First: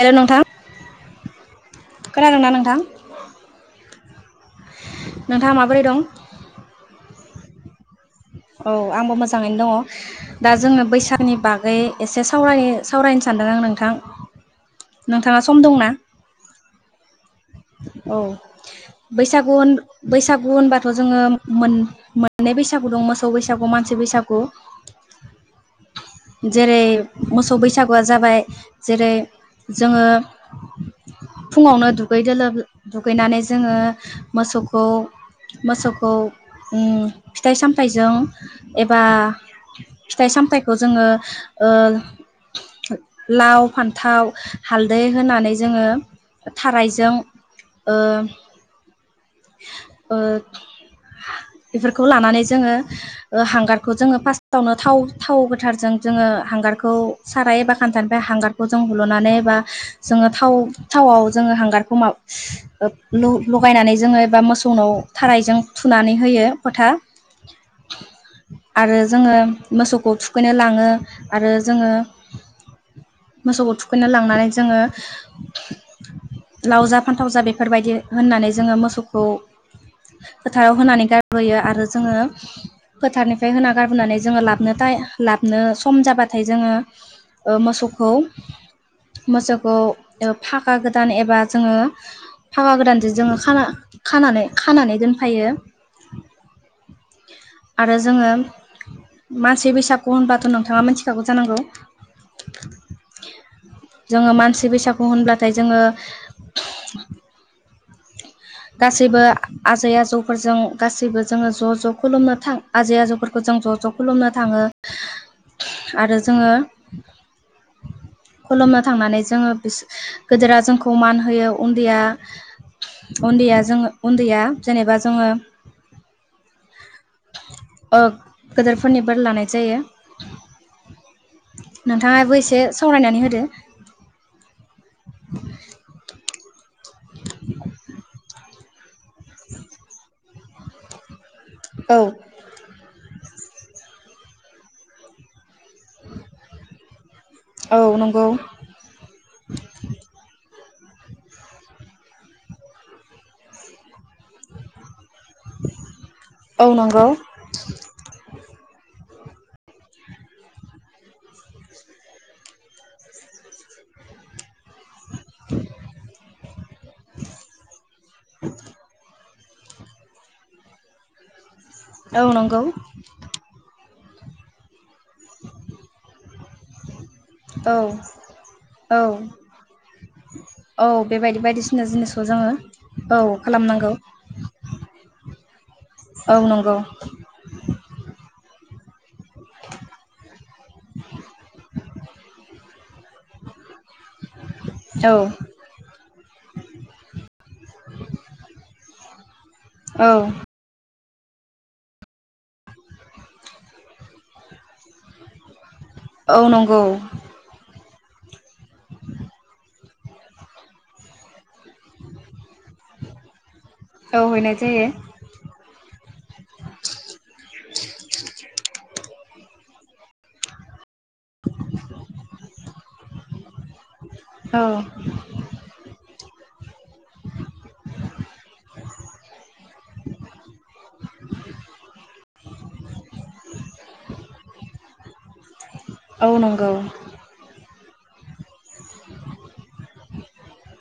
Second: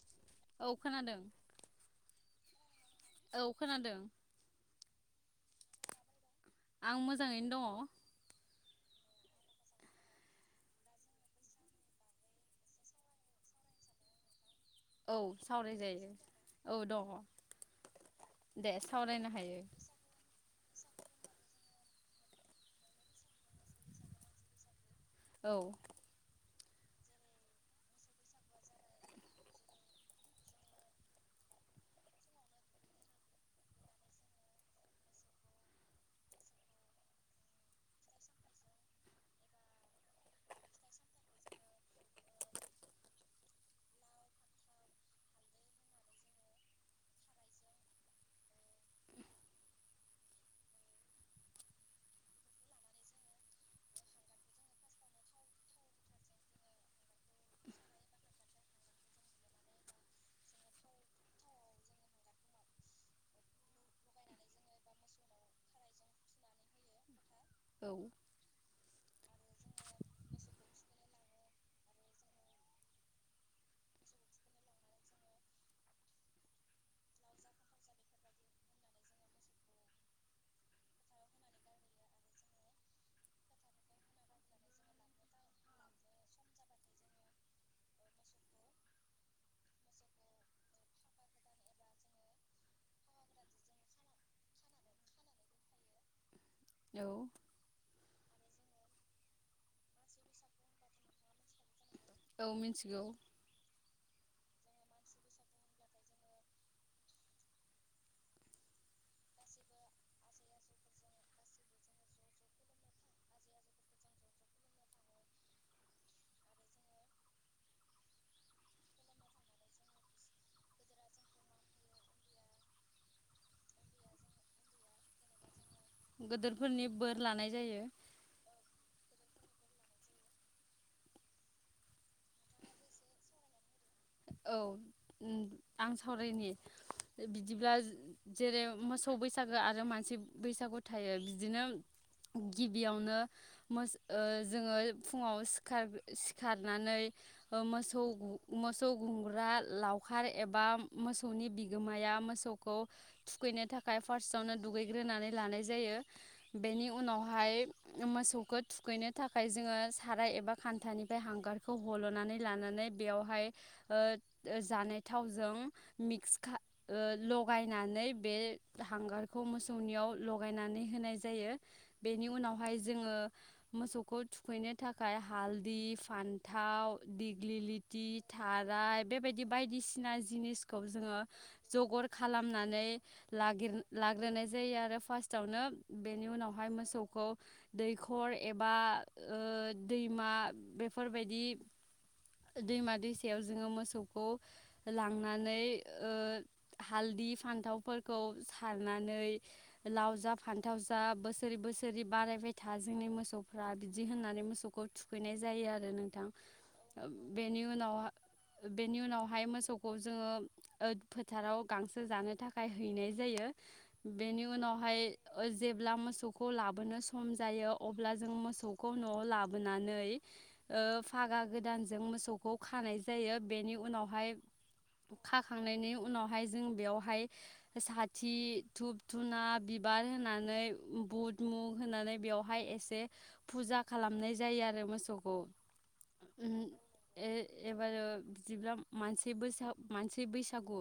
Hello औ खोनादों खोनादोना नोंथां औ खोनादों नोंथाङा माबोरै दं आं मोजाङैनो दङ औ आंबो मोजाङैनो दङ दा जोंङो बैसागुनि बागै एसे साव सावरायनो सानदों आं नोंथां औ नोंथाङा सम दंना सावरायजायो औ दङ औ दे सावरायनो बैसागु हायो बैसागु होनबाथ' जोङो मोन मोननै बैसागु दं मोसौ बैसागु मानसि बैसागु औ जेरै मोसौ बैसागुआ जाबाय जेरै जोङो फुङावनो दुगै दोब दुगैनानै जोङो मोसौखौ मोसौखौ उम फिथाइ सामथायाइजों एबा फिथाइ सामथायखौ जोङो ओ लाव फान्थाव हालदै होनानै जोङो थाराय जों ओ ओ बेफोरखौ लानानै जोङो ओ हांगारखौ लानानै जोंङो फास्तावनो थाव थाव गोथारजों जोङो हांगारखौ साराय एबा खानथानिफ्राय हांगारखौ हलनानै एबा जोंङो थाव-थावाव जोंङो हांगारखौ [unintelligible] ल-लगायनानै जोङो एबा मोसौनाव थारायजों थुनानै होयो फोथा औ आरो जोङो मोसौखौ थुखैनो ला [unintelligible] आरो जोङो मोसौखौ थुखैनो लांनानै जोङो लाव जा फानथाव जा बेफोरबायदि होननानै जोङो मोसौखौ फोथाराव होनानै गारबोयो आरो जोङो फोथारनिफ्राय होना गारबोनानै जोङो लाबनो ताइम लाबनो सम जाबाथाय जोङो मोसौखौ मोसौखौ ओ फागा गोदान एबा जोङो फावा गोदानजों जोङो खाना खानानै खानानै दोनफायो औ आरो जोङो मानसि बैसागो होनबाथ' नोंथाङा मिनथिखागौ जानांगौ औ मिनथिगौ जोङो मानसि बैसागु होनब्लाथाय जोङो [unintelligible] गासैबो आजै आजौफोरजों गासैबो जोङो ज' ज' खुलुमनो थां आजै आजौफोरखौ जों ज' ज' खुलुमनो थाङो आरो जोङो खुलुमनो थांनानै जोङो गेदेरा जोंखौ मान होयो उन्दैया उन्दैया जोङो उन्दैया जेनेबा जोङो गोदोर फोरनि बोर लानाय जायो ओ गोदोरफोरनि बोर लानाय जायो नोंथाङाबो एसे सावरायनानै होदो औ आं सावरायनि बिदिब्ला [unintelligible] मोस बैसागो आरो मानसि बैसागु थायो बिदिनो औ गिबियावनो मोस ओ जोङो फुङाव सिखार सिखारनानै ओ औ मोसौ नंगौ गुम सौ गुमग्रा लावखार एबा मोसौनि बिगोमाया मोसौखौ थुखैनो थाखाय फार्स्टआवनो दुगैग्रोनानै लानाय जायो औ बेनि नंगौ उनावहाय मोसौखौ थुखैनो थाखाय जोङो साराय एबा खान्थानिफ्राय हांगारखौ हल'नानै लानानै बेयावहाय ओथ ओ जानाय थावजों मिक्स खा ओ लगायनानै बे हांगार खौ मोसौनियाव लगायनानै होनाय जायो। औ बेनि नंगौ उनावहाय जोङो मोसौ खौ थुखैनो थाखाय हालदि फान्थाव औ दिग्लिलिटि औ थाराय बेबायदि बायदिसिना जिनिसखौ औ जोङो बेबायदि बायदिसिना जगर जिनिसखौ जोङो खालामनानै औ लागिर खालामनांगौ लाग्रोनाय जायो आरो फार्स्टआवनो बेनि औ उनावहाय नंगौ मोसौखौ दैखर एबा ओ दैमा बेफोरबायदि दैमा याव जोङो मोसौ खौ औ लांनानै ओ हालदि फान्थावफोरखौ सारनानै औ लाव जा फान्थाव जा बोसोरि बोसोरि बारायबाय था जोंनि मोसौफ्रा बिदि होननानै मोसौखौ थुखैनाय जायो आरो आरो नोंथां ओ औ नंगौ बेनि उनाव बेनि उनावहाय मोसौ खौ जोङो ओ फोथाराव गांसो जानो थाखाय हैनाय जायो औ बेनि हैनाय जायो उनावहाय ओ जेब्ला मोसौखौ लाबोनो सम जायो अब्ला जों मोसौखौ न'आव लाब बोनानै ओ फागा गोदानजों मोसौखौ खानाय जा जायो बेनि उनाव हाय औ खाखांनायनि उनावहाय जों बेयावहाय साथि धुब धुना बिबार होनानै बुद मु होनानै बेयाव बेहाय एसे फुजा खालामनाय जायो आरो मोसौखौ उ औ नंगौ एबारो बिदिब्ला मानसि बैसागु मानसि बैसागु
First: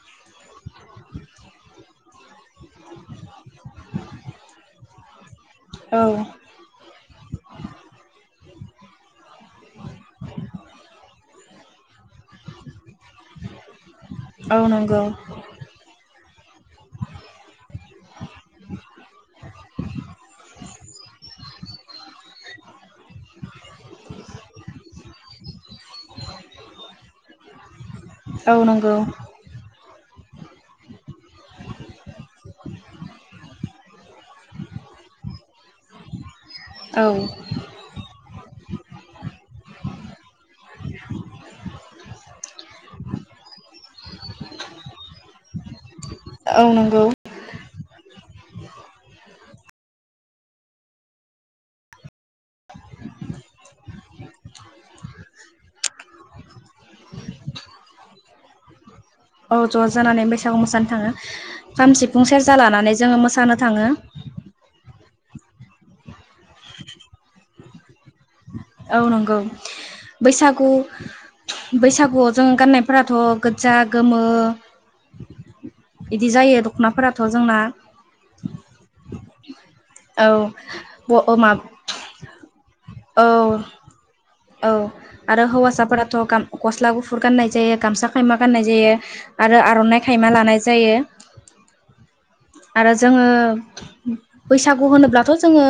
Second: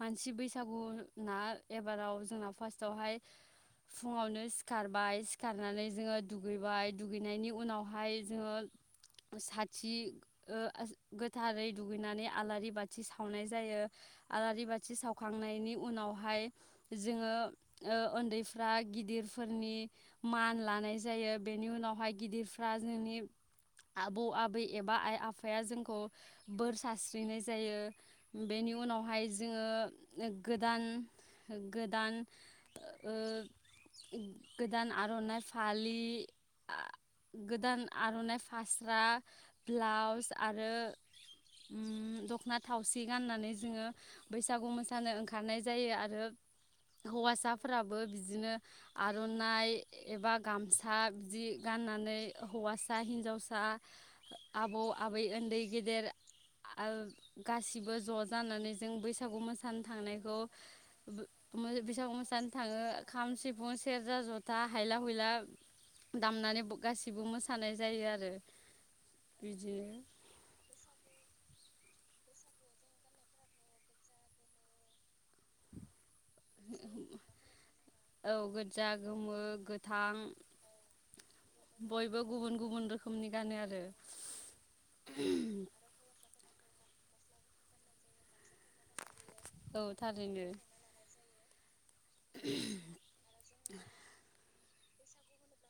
मानसि बैसागु ना एबाराव जोंना फास्टवहाय फुङावनो सिखार बाइस गारनानै औ जोङो दुगैबाय दुगैनायनि उनावहाय जोङो साथिं ओ गोथारै दुगैनानै आलारि बाथि सावनाय जायो औ आलारि बाथि नंगौ सावखांनायनि उनाव बेहाय जोङो ओ उन्दैफ्रा गिदिरफोरनि मान लानाय जायो बेनि उनावहाय गिदिरफ्रा जोंनि आबौ आबै एबा आइ आफाया जों खौ बोर सारस्रिनाय जायो औ बेनि नंगौ उनावहाय जोङो गोदान गोदान ओ गोदान आर'नाइ फालि औ गोदान आर'नाइ फास्रा ब्लाउस आरो ओ ओम दख'ना थावसि गाननानै जोङो बैसागु मोसानो ओंखारनाय जायो आरो औ नंगौ आरो हौवासाफोराबो बि बिदिनो आर'नाइ एबा गामसा बिदि गाननानै हौवासा हिनजावसा आबौ आब बै उन्दै गेदेर गासिबो ज' जानानै जों बैसाग बैसागु औ ज' मोसानो जानानै थांनायखौ बैसागु मोसानो थाङो खाम बैसागु सिफुं मोसानो सेरजा थाङो लानानै जोङो खाम मोसानो सिफुं थाङो सेरजा जथा हायलाम खयला दामनानै गासिबो मोसानाय जायो आरो औ नंगौ बिदिनो बैसागु बैसागुआव जों गाननायफोराथ' गोजा गोमो बिदि जायो दख'नाफोराथ' जोंना औ गोजा गोमो गोथां औ मा बयबो गुबुन गुबुन औ रोखोमनि गानो आरो औ आरो हौवासाफोराथ' गाम गस्ला गुफुर गाननाय जायो गामसा खायमा फाननाय जायो आरो औ आर'नाइ खायमा थारैनो लानाय जायो आरो जोङो बैसागु होनोब्लाथ' जोङो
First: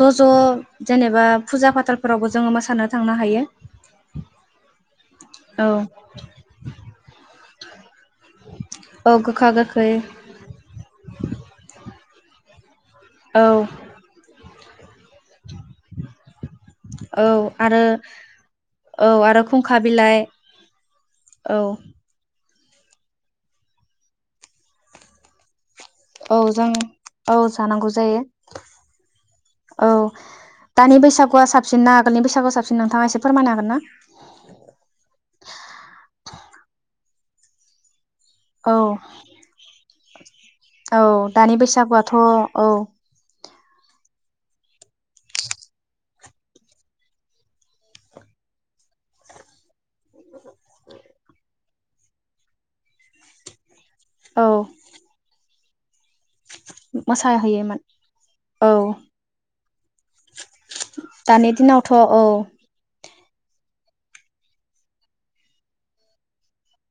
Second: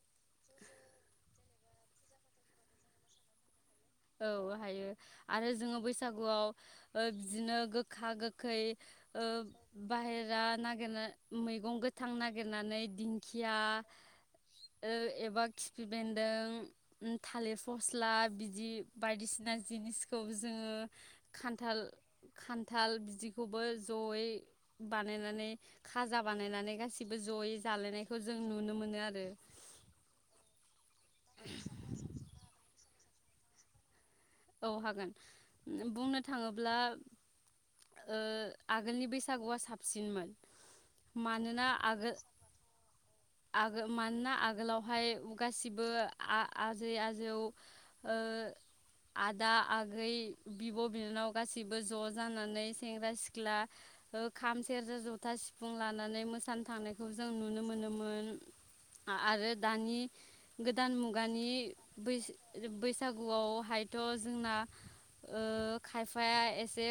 ज' ज' जेनेबा फुजा फाथालफोरावबो जोङो मोसानो थांनो हायो औ हायो आरो औ जोङो बैसागुआव ओ बिदिनो खा गोखै औ ओ गोखा गोखै बाहेरा नागिरनाय मैगं गो थां नागिरनानै औ दिंखिया ओ एबा खिफि बेनदों उम औ थालिर आरो फस्ला बिदि औ आरो बायदिसिना खुंखा जिनिसखौ बिलाइ जोङो औ खान्थाल खान्थाल बिदिखौबो जयै बानायनानै खाजा औ जों बानायनानै गासिबो औ जयै जानांगौ जालायनायखौ जायो जों नुनो मोनो आरो गु आं साबसिनना आगोलनि बैसागुआ साबसिन नोंथाङा इसे फोरमायनो हागोन ना? औ हागोन बुंनो थाङोब्ला ओ औ आगोलनि बैसागुआ साब सिनमोन औ दानि बैसागुआथ' औ आगोल मानोना आगोलावहाय गासिबो आ-आ आजै आजौ ओ आदा आगै बिब' बिनानाव गासैबो ज' जानानै सेंग्रा सिख्ला ओ औ खाम सेरजा जथा सि बुंला नानै मोसानो थांनायखौ जों नुनो मोसाहैयोमोन मोनोमोन औ आरो दानि गोदान मुगानि दानि दिनावथ' औ बैस-बैस गुआव हाइ थ' जोंना ओ खायफाया एसे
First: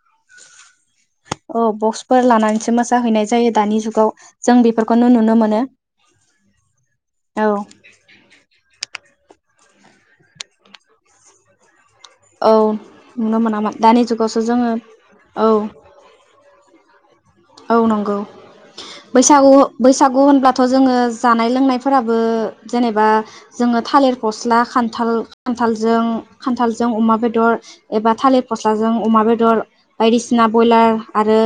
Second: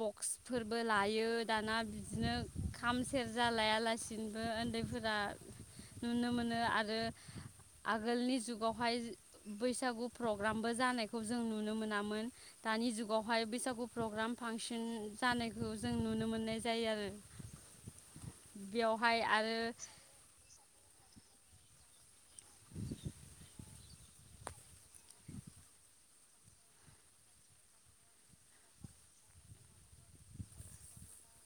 बक्सफोरबो लायो औ दाना बक्सफोर बिदिनो लानानैसो खाम मोसाहैनाय सेरजा जायो दानि जुगाव लायालासिनोबो जों बेफोरखौनो उन्दैफोरा नुनो मोनो नुनो मोनो आरो औ आगोलनि जु बावहाय बैसागु प्रग्रामबो जानायख जों नुनो मोना मोन औ दानि नुनो जुगावहाय मोनामोन बैसागु दानि प्रग्राम जुगावसो जोङो फांसन औ जानायखौ जों नुनो मोननाय जायो आरो औ नंगौ बेयावहाय बैसागु आरो बैसागु होनब्लाथ' जोङो जानाय लोंनायफोराबो जेनेबा जोङो थालिर फस्ला खान्थाल खान्थालजों खान्थालजों अमा बेदर एबा थालिर फस्लाजों अमा बेदर बायदिसिना बयलार आरो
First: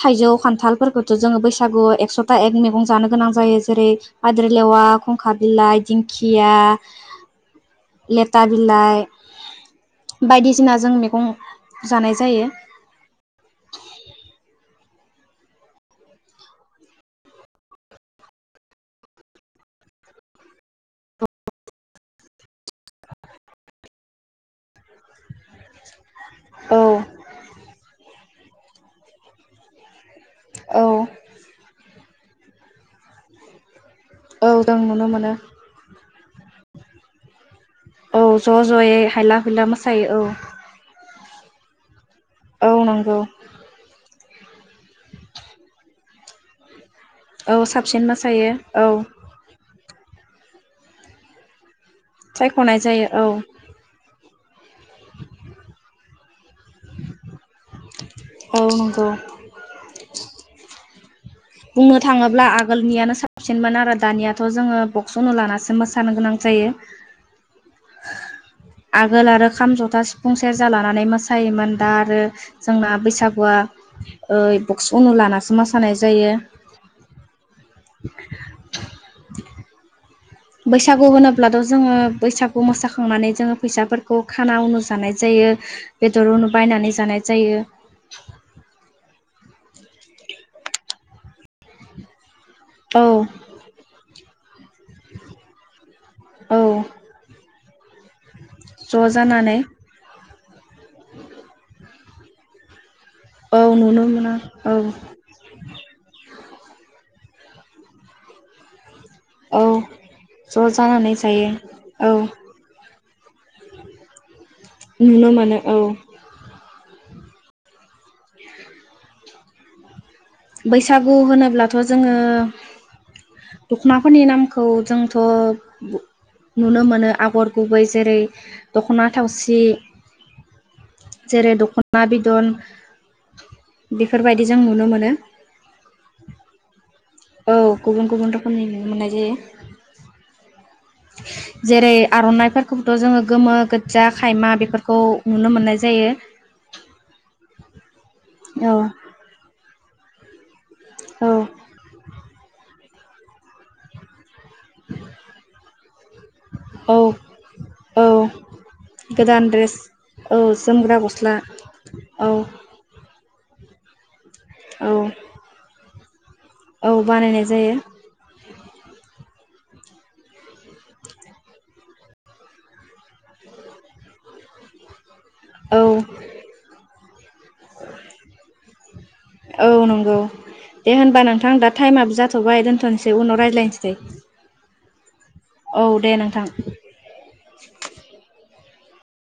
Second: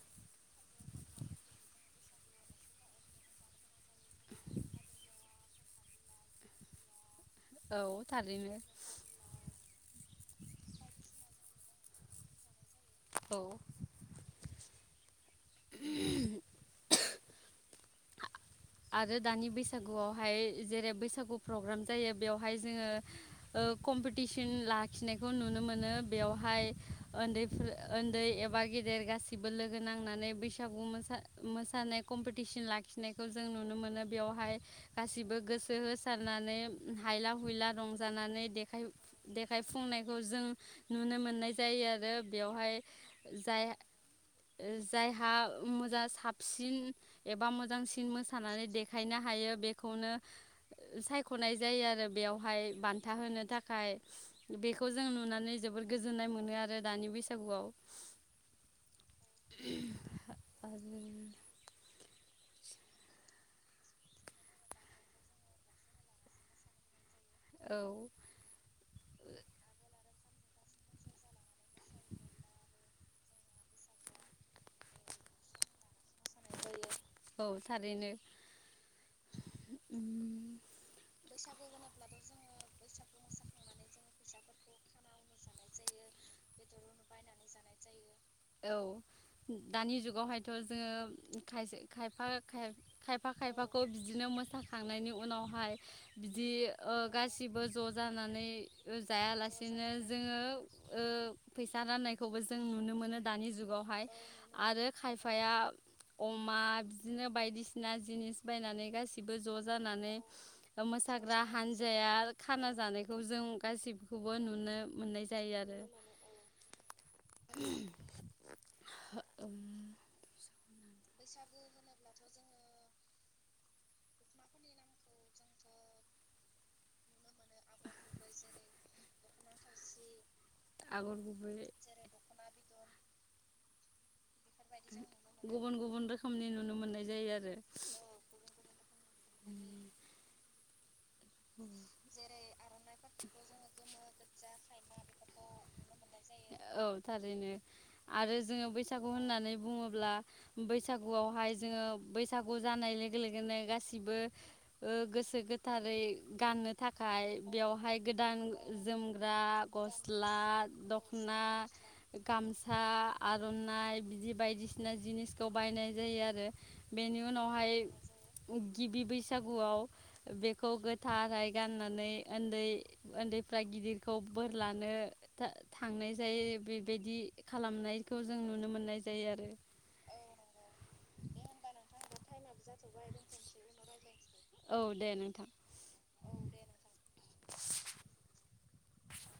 थाइजौ खान्थालफोरखोथ' जोङो बैसागुआव एकस'था एक मैगं जानो गोनां जायो जेरै पाद्रिलेवा खंखा बिलाइ दिंखिया औ लेथा थारैनो बिलाइ बायदिसिना जों मेगं जानाय जायो औ आरो दानि बैसागुआवहाय जेरै बैसागु प्रग्राम जायो बेयाव फाय जोङो ओ कम्पिटिस तिन लाख खिनायखौ नुनो मोनो बेयावहाय औ उन्दैफो उन्दै एबा गेदेर गासैबो लोगो नांनानै बैसागु औ मोसानाय कम्पिटिसन लाखिनायखौ जों नुनो मोनो औ बेयावहाय जों नुनो मोनो गासिबो गोसो होसारनानै हाइला हुयला औ रंजानानै ज' ज'यै हायला देखाय हुइला फु -फुंनायखौ मोसायो जों औ नुनो मोननाय जाय जाय आरो बेवहाय औ नंगौ जाय जायहा मोजा साबसिन एबा औ साबसिन मोजांसिन मो मोसायो थानानै औ देखायनो हायो बे खौनो सायख'नाय जायो आरो आरो बेयावहाय सायख'नाय जायो बान्था औ होनो थाखाय बेखौ जों नुनानै जोबोद गोजोननाय मोनो आरो दानि बैस जबआव औ नंगौ बुंनो थाङोब्ला आगोलनियानो साबसिनमोन आरो दानियाथ' जोङो बक्स अनु लानासो मोसानो गोनां जायो आगोल आरो खाम जथा सिफ फुं सेरजा लानानै मोसायोमोन दा आरो जोंना बैसागुआ ओ बक्स उनु लानानैसो मोसानाय जायो औ थारैनो उम बैसागु होनोब्लाथ' जोङो बैसागु मोसाखांनानै जोङो फैसाफोरखौ खाना उनु जानाय जायो बेदर उनु बायनानै जानाय जायो औ दानि जुगावहायथ' जोङो खायसे खायफा औ खायफा खायफाखौ बिदिनो मोसाखांनायनि उनावहाय बिदि औ ओ गासिबो ज' जानानै ज' जानानै जायालासिनो जोङो ओ फैसा राननाय खौबो जों नुनो मोनो दानि औ नुनो जुगावहाय मोनो औ आरो खायफाया अमा बिदिनो बायदिसिना जिनिस बायनानै गासिबो बो ज' औ जानानै ज' जानानै मोसाग्राः जायो औ हानजाया खाना जानाय जों गासिखौ नुनो मोननाय नुनो जायो मोनो औ आरो [inaudible] बैसागु होनोब्लाथ' जोङो दखनाफोरनि नामखौ जोंथ' नुनो मोनो आगर गुबै जेरै दख'ना थावसि आगर जेरै गुबै दख'ना बिदन बेफोरबायदि जों नुनो मोनो गुबुन गुबुन रोखोमनि नुनो मोननाय जायो औ आरो। गुबुन गुबुन रोखोमनि नुनो मोननाय जा बे जेरै आर'नाइफोरखौबोथ' जोङो गोमो गोजा खायमा बेफोरखौ नुनो मोननाय जायो औ थारैनो आरो जोङो औ बैसागु होननानै बुङोब्ला औ बैसागुआवहाय जोङो बैसागु जानाय लोगो लोगोनो गासिबो ओ गोसो गोथारै गाननो औ थाखाय बेवहाय औ गोदान जोमग्रा गोदान द्रेस गस्ला औ जोमग्रा गस्ला दख'ना औ गामसा आर'नाइ बिदि औ बायदिसिना जिनिसखौ बायनाय जायो आरो औ बेनि बानायनाय उनावहाय जायो गिबि बै बैसागुआव बेखौ थाराय गाननानै उन्दै उन्दैफ्रा गिदिरखौ बोर लानो दा औ थांनाय जायो बेबायदि खालामनायखौ जों नुनो मोननाय जायो आरो औ [inaudible] दे होनबा नोंथां दा टाइमाब जाथ'बाय दोन्थ'नोसै उनाव रायज्लायनोसै औ दे नोंथां औ दे नोंथां दे